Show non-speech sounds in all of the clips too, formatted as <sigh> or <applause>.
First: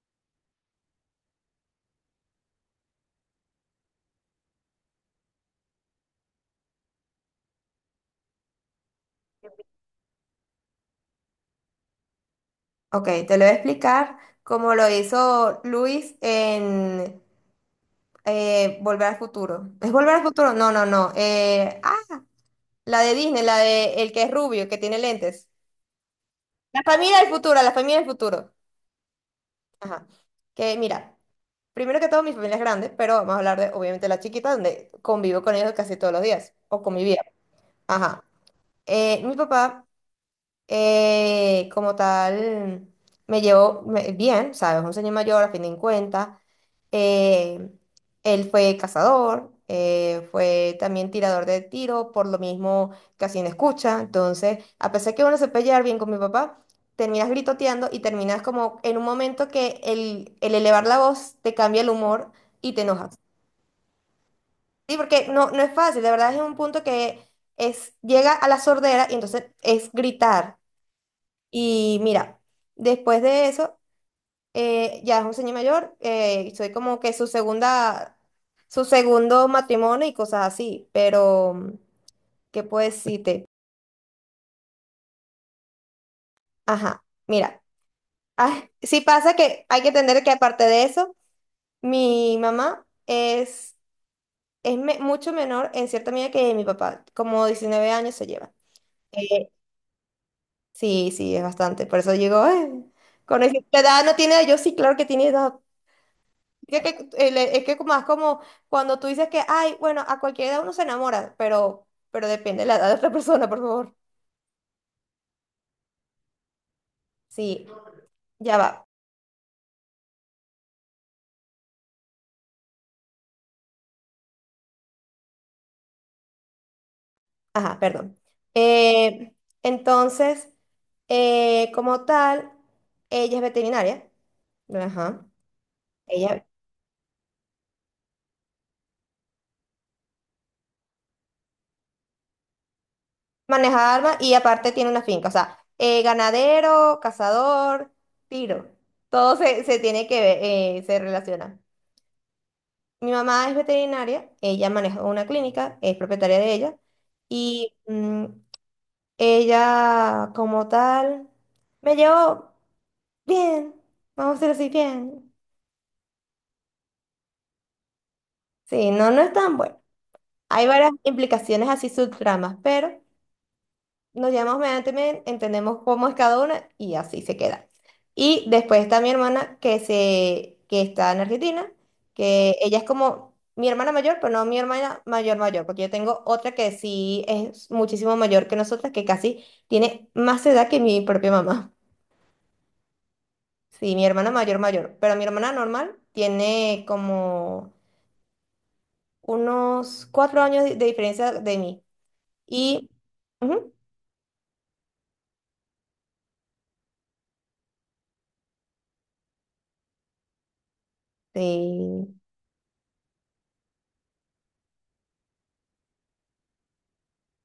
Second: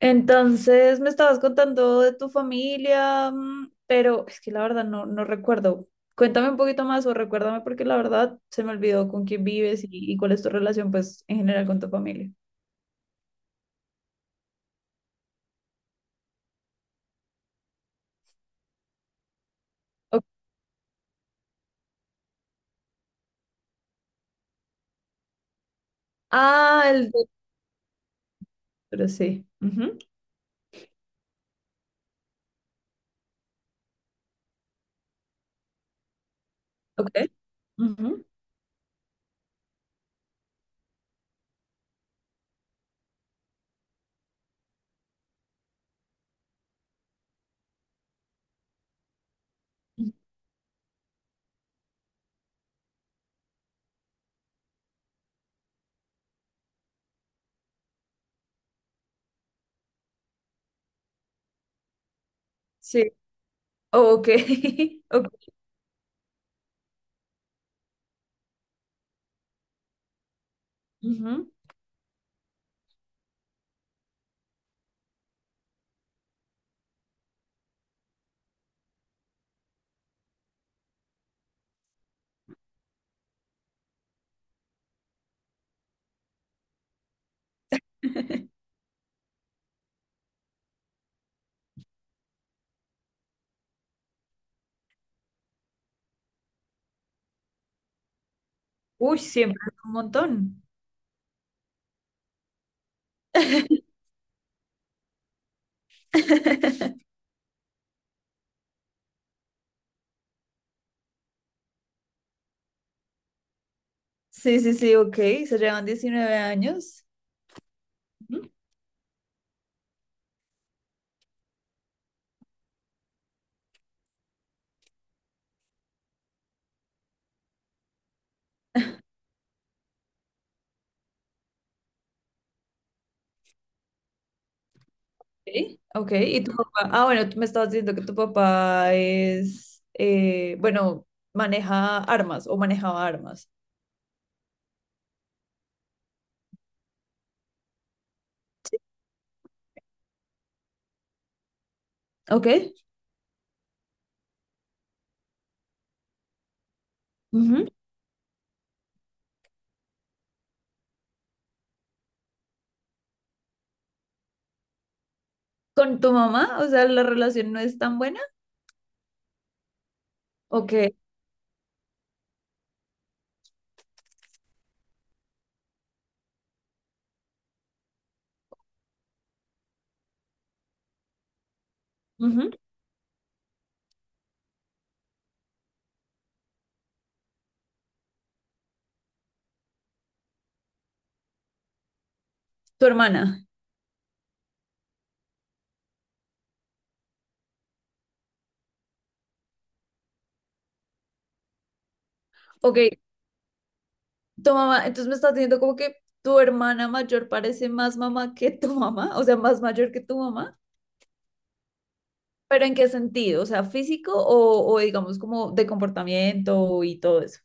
Entonces me estabas contando de tu familia, pero es que la verdad no recuerdo. Cuéntame un poquito más o recuérdame porque la verdad se me olvidó con quién vives y cuál es tu relación pues en general con tu familia. Ok, te lo voy a explicar como lo hizo Luis en Volver al Futuro. ¿Es Volver al Ok. Futuro? No, no, no. La de Disney, la de el que es rubio, que tiene lentes. La Ah, el familia del futuro, la familia del futuro. doctor, sí. Ujú. Ajá. Que mira, primero que todo mi familia es grande, pero vamos a hablar de obviamente la chiquita, donde convivo con ellos casi todos los días, o Ok. convivía. Ajá. Ujú. Mi papá, como tal, me llevo bien, ¿sabes? Un señor mayor, a fin de cuentas. Eh, Él fue cazador, fue también tirador de tiro, por lo mismo casi no escucha. Entonces, a pesar que uno se puede llevar bien con mi papá, terminas gritoteando y terminas como en un momento que el elevar la voz te cambia el humor y te Sí. enojas. Oh, ok. Sí, <laughs> porque Ok. no, no es fácil, de verdad es un punto que es, llega a la sordera y entonces es gritar. Ujú. Y mira, después de eso, ya es un señor mayor, soy como que su segundo matrimonio y cosas así, pero, ¿qué puedo decirte? Ajá, mira, ah, <laughs> <laughs> sí pasa que hay que entender que aparte de eso, mi mamá es mucho menor en cierta medida que mi papá, como 19 años se lleva. Uy, Eh, siempre es un montón. sí, sí, es bastante, por eso digo, "Ay, con esa edad no tiene, yo sí, claro que tiene edad. Es <laughs> que, es que como es como cuando tú dices que, ay, bueno, a cualquier edad uno se enamora, pero depende de la edad de otra <laughs> persona, por favor. Sí, sí, sí, ok. Se llevan 19 años. Sí, ya va. Ajá, perdón. Eh, entonces, como tal, ella es veterinaria. Ajá. Okay, ok. ¿Y Ella tu papá? Ah, bueno, tú me estabas diciendo que tu papá es, bueno, maneja armas o manejaba armas. maneja armas y aparte tiene una finca. O sea, ganadero, cazador, tiro. Todo se tiene que ver, se relaciona. Ok. Mi mamá es veterinaria, ella maneja una clínica, es propietaria de ella, Ujú. y ella como tal me llevó bien, vamos a decir así, bien. ¿Con tu mamá? O sea, la relación no es tan buena. Sí, no, no es tan bueno. Hay Ok. varias implicaciones así subtramas, pero nos llamamos mediante medianamente, entendemos cómo es cada una y así se queda. Y después está mi hermana que está en Argentina, Ujú. que ella es como mi hermana mayor, pero no mi hermana mayor mayor, porque yo tengo otra que sí es muchísimo mayor que nosotras, que casi tiene más edad que mi propia mamá. ¿Tu hermana? Sí, mi hermana mayor mayor, pero mi hermana normal tiene como unos 4 años de diferencia de mí. Ok. Y ujú, ¿Tu mamá? Entonces me estás diciendo como que tu hermana mayor parece más mamá que tu mamá, o sea, más mayor que tu mamá. sí. ¿Pero en qué sentido? O sea, físico o digamos como de comportamiento y todo eso.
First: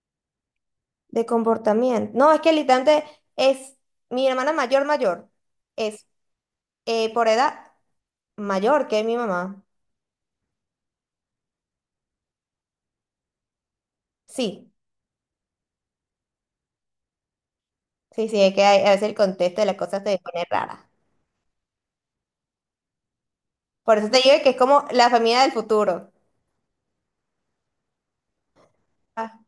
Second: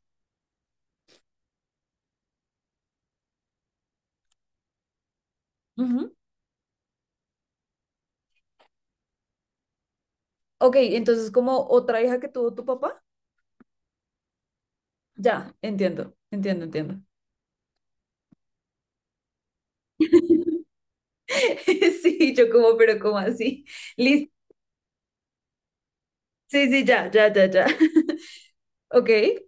De comportamiento. No, es que literalmente es mi hermana mayor mayor. Es, Ujú. Por edad mayor que mi mamá. Ok, entonces como otra hija que tuvo tu papá. Sí, Ya, entiendo, entiendo, entiendo. sí, sí, es que a veces el contexto de las cosas se pone <laughs> rara. Sí, yo como, pero como así. Por eso te Listo. digo que es como la familia del futuro. Sí, sí, ya, ya, ya, ya. <laughs> Ok. Ah,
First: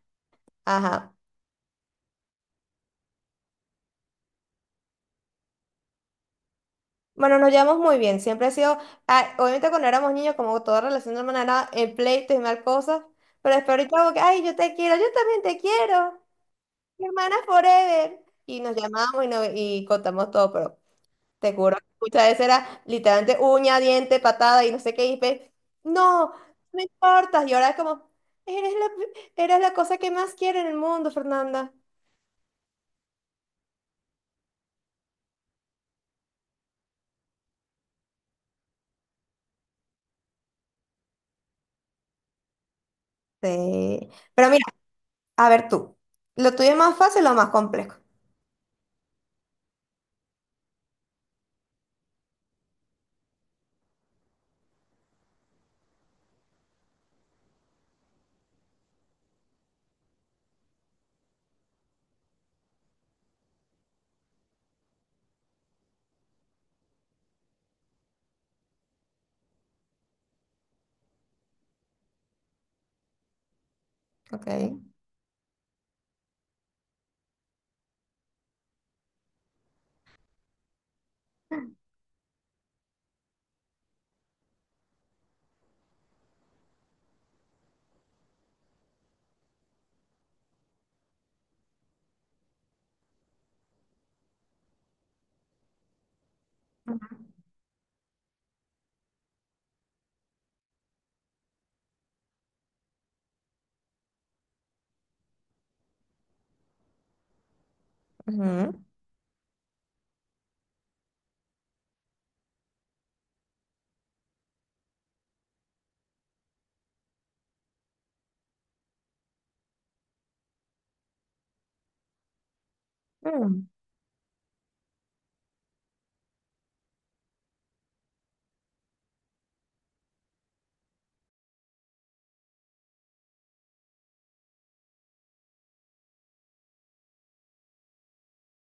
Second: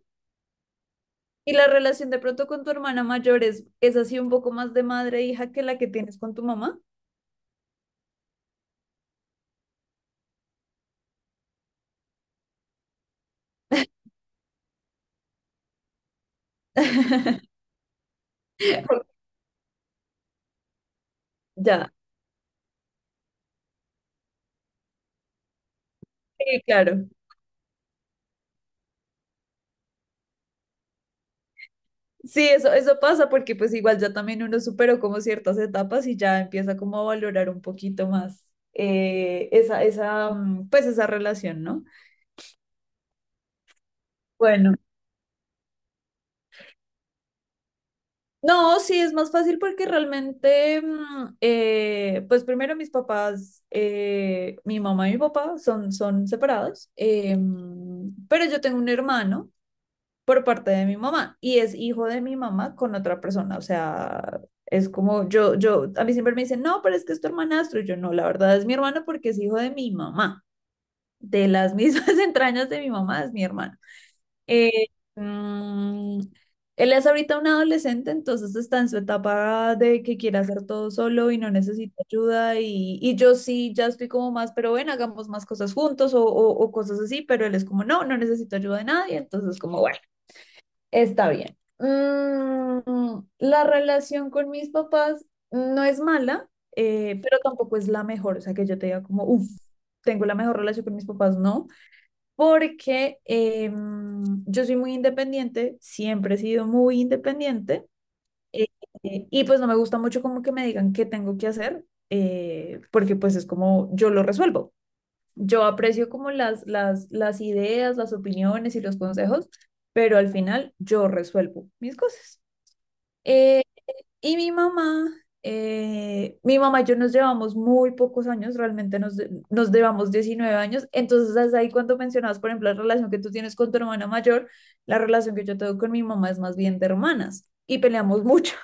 Ajá. ¿Y la relación de pronto con tu hermana mayor es así un poco más de madre e hija que la que tienes con tu mamá? Bueno, nos llevamos muy bien. Siempre ha sido, obviamente cuando éramos niños, como toda relación de hermana era en pleitos y mal cosas, pero después ahorita como que, ay, yo te quiero, yo también te quiero. Mi hermana <laughs> forever. Y nos llamamos y, nos, y contamos todo, pero... Te juro que Ya, muchas veces era literalmente uña, diente, patada y no sé qué. No, sí, no claro. importa. Y ahora es como, eres la cosa que más quiero en el mundo, Fernanda. Sí, eso pasa porque pues igual ya también uno superó como ciertas etapas y ya empieza como a valorar un poquito más pues esa relación, ¿no? Sí. Pero mira, Bueno. a ver tú. ¿Lo tuyo es más fácil o más complejo? No, sí, es más fácil porque realmente, pues primero mis papás, mi mamá y mi papá son separados, pero yo tengo un hermano por parte de mi mamá y es hijo de mi mamá con otra persona, o sea, es como yo, a mí siempre me dicen, no, pero es que es tu hermanastro, y yo no, la verdad es mi hermano porque es hijo de mi mamá, de las mismas <laughs> entrañas de mi mamá es mi hermano. Ok. Eh, mm, él es ahorita un adolescente, entonces está en su etapa de que quiere hacer todo solo y no necesita ayuda. Y yo sí, ya estoy como más, pero bueno hagamos más cosas juntos o cosas así, pero él es como, no, no necesito ayuda de nadie, entonces como, bueno, está bien. La relación con mis papás no es mala, pero tampoco es la mejor, o sea, que yo te diga como, uff, tengo la mejor relación con mis papás, no porque yo soy muy independiente, siempre he sido muy independiente, eh, Ujú. Y pues no me gusta mucho como que me digan qué tengo que hacer, porque pues es como yo lo resuelvo. Yo aprecio como las ideas, las opiniones y los consejos, pero al final yo resuelvo mis cosas. Eh, Mm. y mi mamá, mi mamá y yo nos llevamos muy pocos años, realmente nos llevamos 19 años. Entonces, hasta ahí cuando mencionabas, por ejemplo, la relación que tú tienes con tu hermana mayor, la relación que yo tengo con mi mamá es más bien de hermanas y peleamos <laughs> mucho,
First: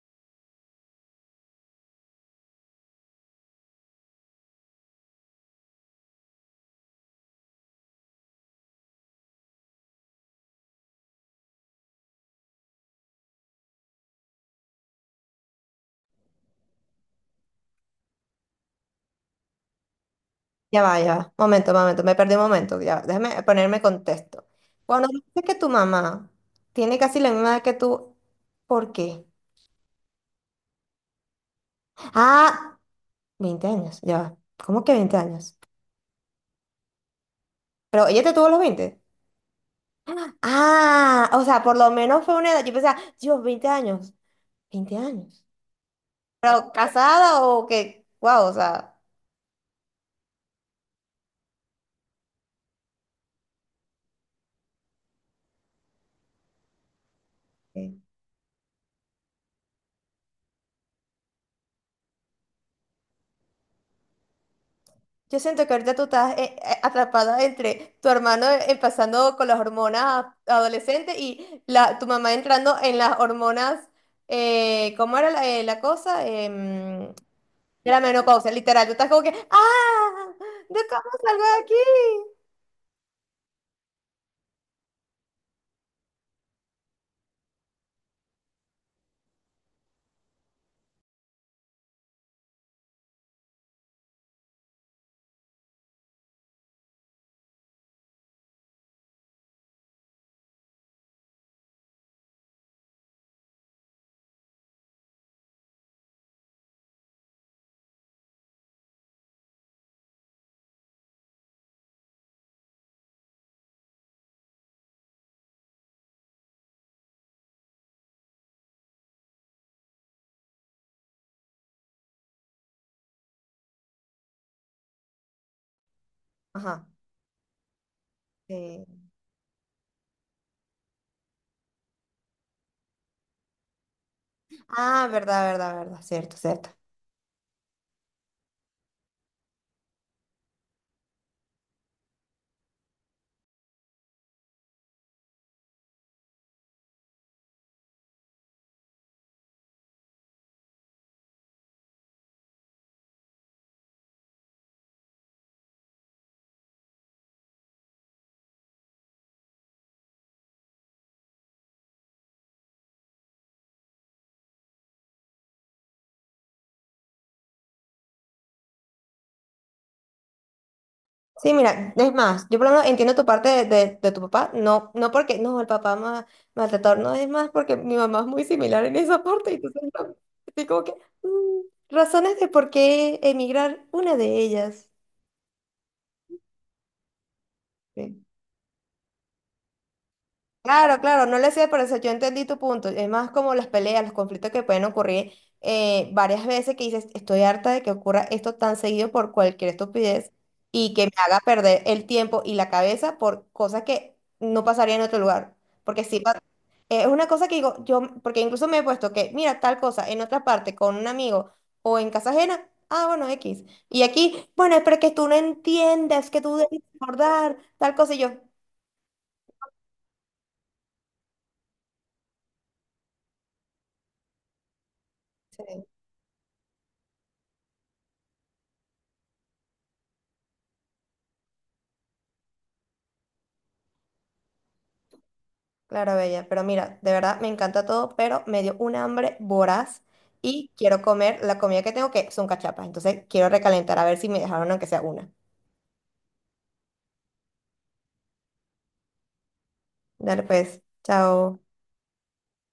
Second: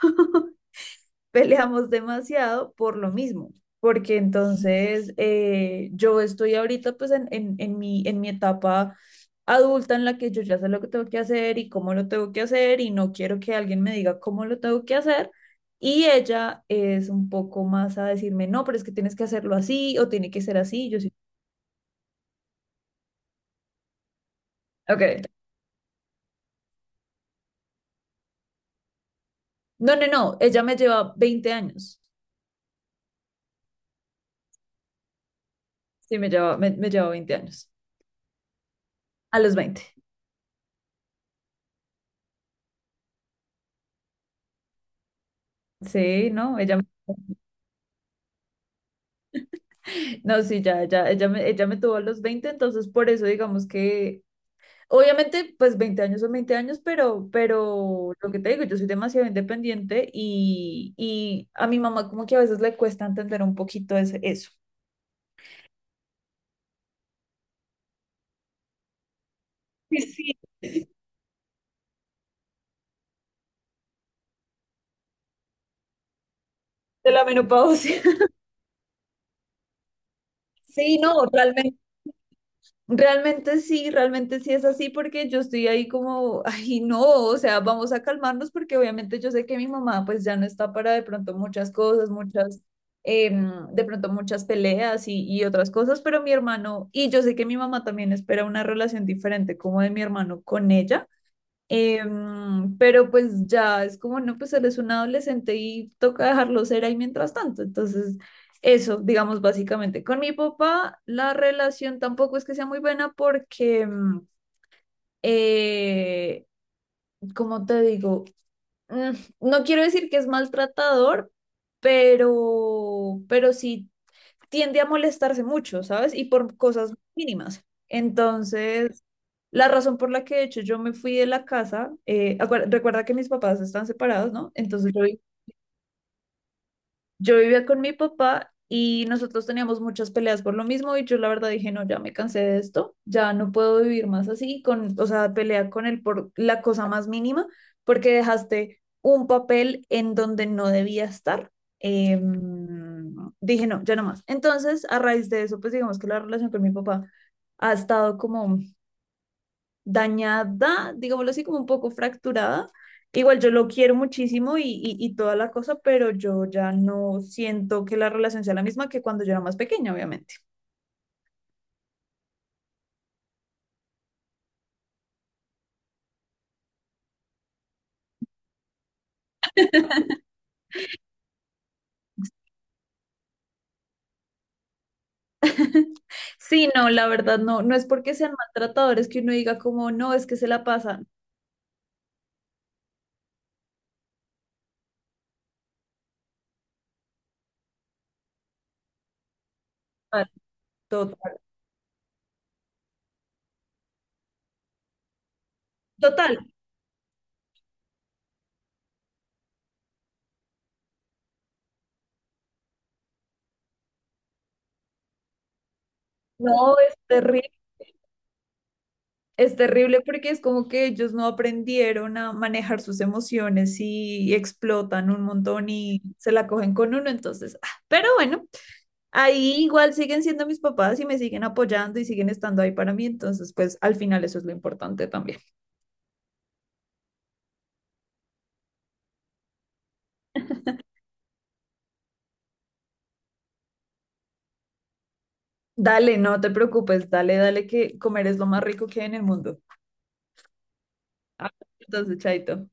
peleamos demasiado por lo mismo, porque entonces, yo estoy ahorita pues en mi etapa adulta en la que yo ya sé lo que tengo que hacer y cómo lo tengo que hacer y no quiero que alguien me diga cómo lo tengo que hacer. Y ella es un poco más a decirme, no, pero es que tienes que hacerlo así o tiene que ser Ya así. va, Yo sí, ya va. Momento, momento. Me perdí un momento. Ya va. Déjame ponerme contexto. Cuando ok. dices que tu mamá tiene casi la misma edad que tú, ¿por qué? No, no, no, ella me lleva 20 años. Ah, 20 años. Ya va. ¿Cómo que 20 años? Sí, me lleva 20 años. Pero ella te tuvo a los 20. A los 20. <gasps> Ah, o sea, por lo menos fue una edad. Yo pensaba, Dios, 20 años. 20 años. Sí, no, Pero ella me casada o que, wow, o sea. No, sí, ya, ya, ella me tuvo a los 20, entonces por eso digamos que, obviamente, pues 20 años son 20 años, pero, eh, pero lo que te digo, yo soy demasiado independiente y a mi mamá como que a veces le cuesta entender un poquito eso. Yo siento que ahorita tú estás atrapada entre tu hermano, empezando con las Sí, hormonas sí, adolescentes, y tu mamá entrando en las hormonas, ¿cómo era la cosa? de la De la menopausia. <laughs> menopausia, literal. Tú estás como que, ¡ah! ¿De Sí, cómo no, salgo de aquí? realmente. Realmente sí es así porque yo estoy ahí como, ay no, o sea, vamos a calmarnos porque obviamente yo sé que mi mamá pues ya no está para de pronto muchas cosas, de pronto muchas peleas y otras cosas, pero mi hermano, y yo sé que mi mamá también espera una relación diferente como de mi hermano con ella. Pero pues ya es como, no, pues eres un adolescente y toca dejarlo ser ahí mientras tanto. Entonces, eso, digamos, básicamente. Con mi papá, la relación tampoco es que sea muy buena porque, eh, como te digo, Mm, no quiero decir que es maltratador, pero sí tiende a molestarse mucho, ¿sabes? Y por Ajá. cosas mínimas. Sí. Entonces, la razón por la que de hecho yo me fui de la casa, recuerda que mis papás están separados, ¿no? Entonces Ah, verdad, verdad, verdad. Cierto, cierto. yo vivía con mi papá y nosotros teníamos muchas peleas por lo mismo y yo la verdad dije, no, ya me cansé de esto, ya no puedo vivir más así, o sea, pelea con él por la cosa más mínima, porque dejaste un papel en donde no debía estar. Em, dije, no, ya no más. Entonces, a raíz de eso, pues digamos que la relación con mi papá ha estado como dañada, digámoslo así, como un poco fracturada. Igual yo lo quiero muchísimo y toda la cosa, pero yo ya no siento que la relación sea la misma que cuando yo era más pequeña, obviamente. Sí, mira, es más, yo por lo menos entiendo tu parte de tu papá, no, no porque, no, el papá más maltratador, no, es más porque mi mamá es muy similar en esa parte, entonces no, estoy como que, mm, razones de por qué emigrar, una de ellas. <laughs> Sí, no, la verdad no, no es porque Sí. sean maltratadores que uno diga como, no, es que se la Claro, pasan. claro, no le sé, pero eso yo entendí tu punto. Es más como las peleas, los conflictos que pueden ocurrir, varias veces, que dices, estoy harta de que ocurra esto tan seguido por cualquier Mal. estupidez y que me Total, haga perder el tiempo y la cabeza por cosas que no pasaría en otro lugar. Porque sí, total, es una cosa que digo, yo, porque incluso me he puesto que, mira, tal cosa en otra parte con un amigo o en casa ajena, ah, bueno, X. Y aquí, bueno, pero que tú no entiendes, que tú no, debes recordar tal cosa y yo. es terrible porque es como que ellos no aprendieron a manejar sus emociones y explotan un montón "Sí". y se la cogen con uno, entonces, ah, pero bueno. Ahí igual siguen siendo mis papás y me siguen apoyando y siguen estando ahí para mí, entonces pues al final eso es lo importante también. Claro, Bella, pero mira, de verdad me encanta todo, pero me dio un hambre voraz y quiero comer la comida que tengo, que son cachapas. Entonces quiero recalentar a ver si me dejaron aunque sea una. Dale, no te preocupes, dale, dale que comer es lo más rico que hay en el mundo. Dale pues, Ah, chao. entonces, chaito.